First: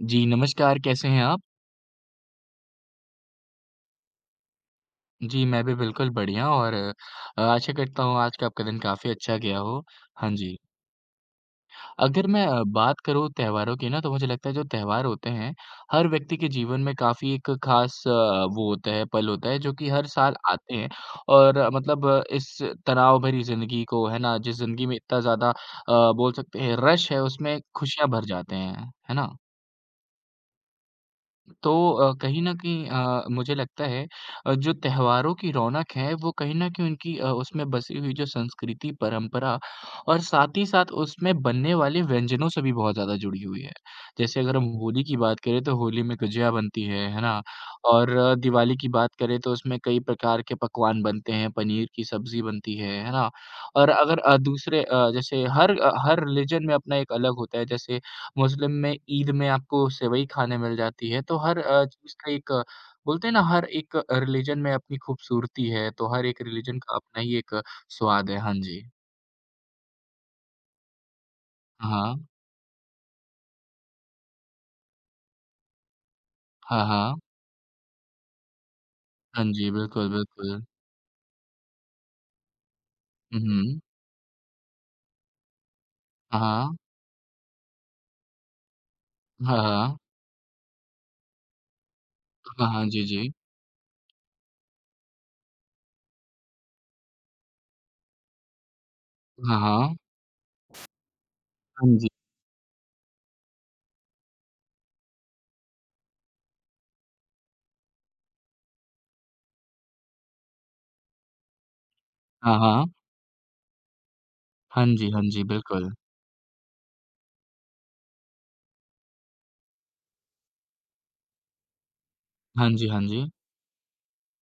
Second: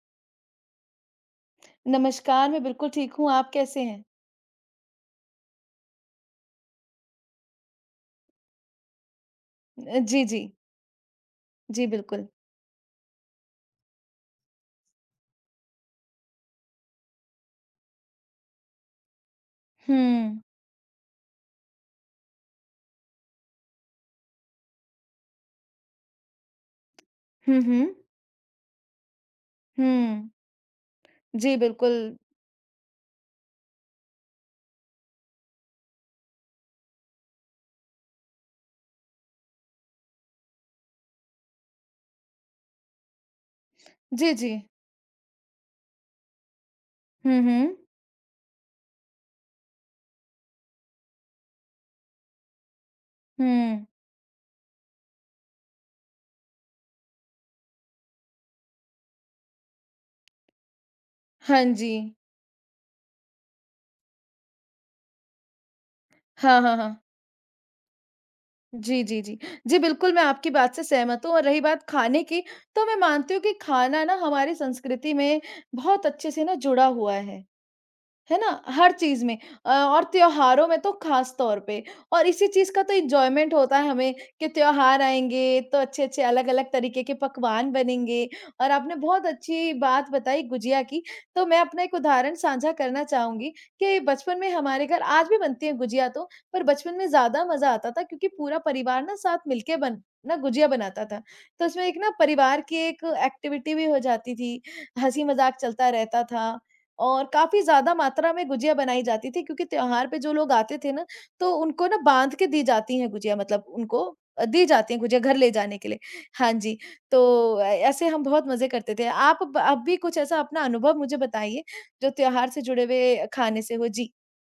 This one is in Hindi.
जी नमस्कार कैसे हैं आप? नमस्कार मैं बिल्कुल ठीक हूँ, आप कैसे हैं? जी मैं भी बिल्कुल बढ़िया और अ, आशा करता हूँ, आज का दिन काफ़ी अच्छा गया हो। अ, जी, हाँ, जी। जी। जी अगर बिल्कुल। मैं अ, बात करूँ त्योहारों की ना, तो मुझे लगता है जो त्योहार होते हैं, हर व्यक्ति के जीवन में काफ़ी एक ख़ास अ, वो होता है, पल होता है, जो कि हर साल हुँ। आते हैं, और मतलब अ, इस तनाव भरी ज़िंदगी को है ना, जिस ज़िंदगी में इतना ज़्यादा अ, बोल सकते है, रश है उसमे हुँ, हुँ। खुशियाँ भर जाते हैं, है ना? हुँ। जी, तो अ, बिल्कुल। कहीं न कहीं अ, मुझे लगता है, अ, जो त्योहारों की रौनक है, वो कहीं न कहीं उनकी अ, उसमे बसी हुई जो संस्कृति, परम्परा और साथ ही साथ उसमे बनने वाली व्यंजनों से भी बहुत ज़्यादा जुड़ी हुई है। जी, जैसे अगर हम जी। होली की बात करें, तो होली में गुजिया बनती है, है ना, हुँ, हुँ। और अ, दिवाली की बात करे तो उसमें कई प्रकार के पकवान बनते हैं, पनीर की सब्ज़ी बनती है, है ना? हुँ। और अगर अ, दूसरे अ, जैसे हर अ, हर रिलिजन में अपना एक अलग होता है। जैसे मुस्लिम में ईद में आपको सेवई खाने मिल जाती है। तो हर हाँ, अ, चीज़ जी। का एक बोलते हैं ना हर एक रिलिजन में अपनी खूबसूरती है। तो हर एक हाँ, हाँ, रिलिजन का हाँ। अपना ही एक स्वाद है। हाँ जी। जी, जी, जी। जी बिल्कुल, मैं आपकी बात से सहमत हूँ और रही बात खाने हाँ। की तो मैं मानती हूँ कि खाना ना हमारी संस्कृति में बहुत अच्छे से ना हाँ, जुड़ा हाँ। हुआ है। है ना? हर चीज़ में हाँ अ, जी, और बिल्कुल, बिल्कुल। त्योहारों में तो ख़ास तौर पे और इसी चीज़ का तो हुँ, एन्जॉयमेंट होता हुँ। है हमें, कि त्योहार आएँगे तो अच्छे-अच्छे, हाँ, अलग-अलग हाँ। तरीके के पकवान बनेंगे और आपने बहुत हाँ, अच्छी हाँ। बात बताई गुजिया की, तो मैं अपना एक उदाहरण हाँ, साझा हाँ, करना जी, जी। चाहूँगी कि बचपन में हमारे घर आज भी बनती हैं गुजिया तो, पर बचपन में ज़्यादा मज़ा आता था क्योंकि पूरा परिवार ना साथ हाँ, मिलके हाँ। बन ना गुजिया बनाता था। तो उसमें हाँ, एक जी। ना परिवार की एक एक्टिविटी भी हो जाती थी। हँसी-मज़ाक चलता रहता था और काफ़ी ज़्यादा मात्रा में गुजिया बनाई जाती थी, क्योंकि त्योहार पे जो लोग आते थे ना, तो उनको ना बांध के हाँ, दी हाँ। जाती हैं गुजिया मतलब उनको दी हाँ जाती हैं जी, गुजिया हाँ घर जी, ले जाने के बिल्कुल। लिए। हाँ जी, तो ए ऐसे हम बहुत मज़े करते थे। आप ब आप भी कुछ ऐसा अपना अनुभव मुझे बताइए, जो त्योहार से हाँ जुड़े जी, हाँ जी। हुए खाने से हो जी।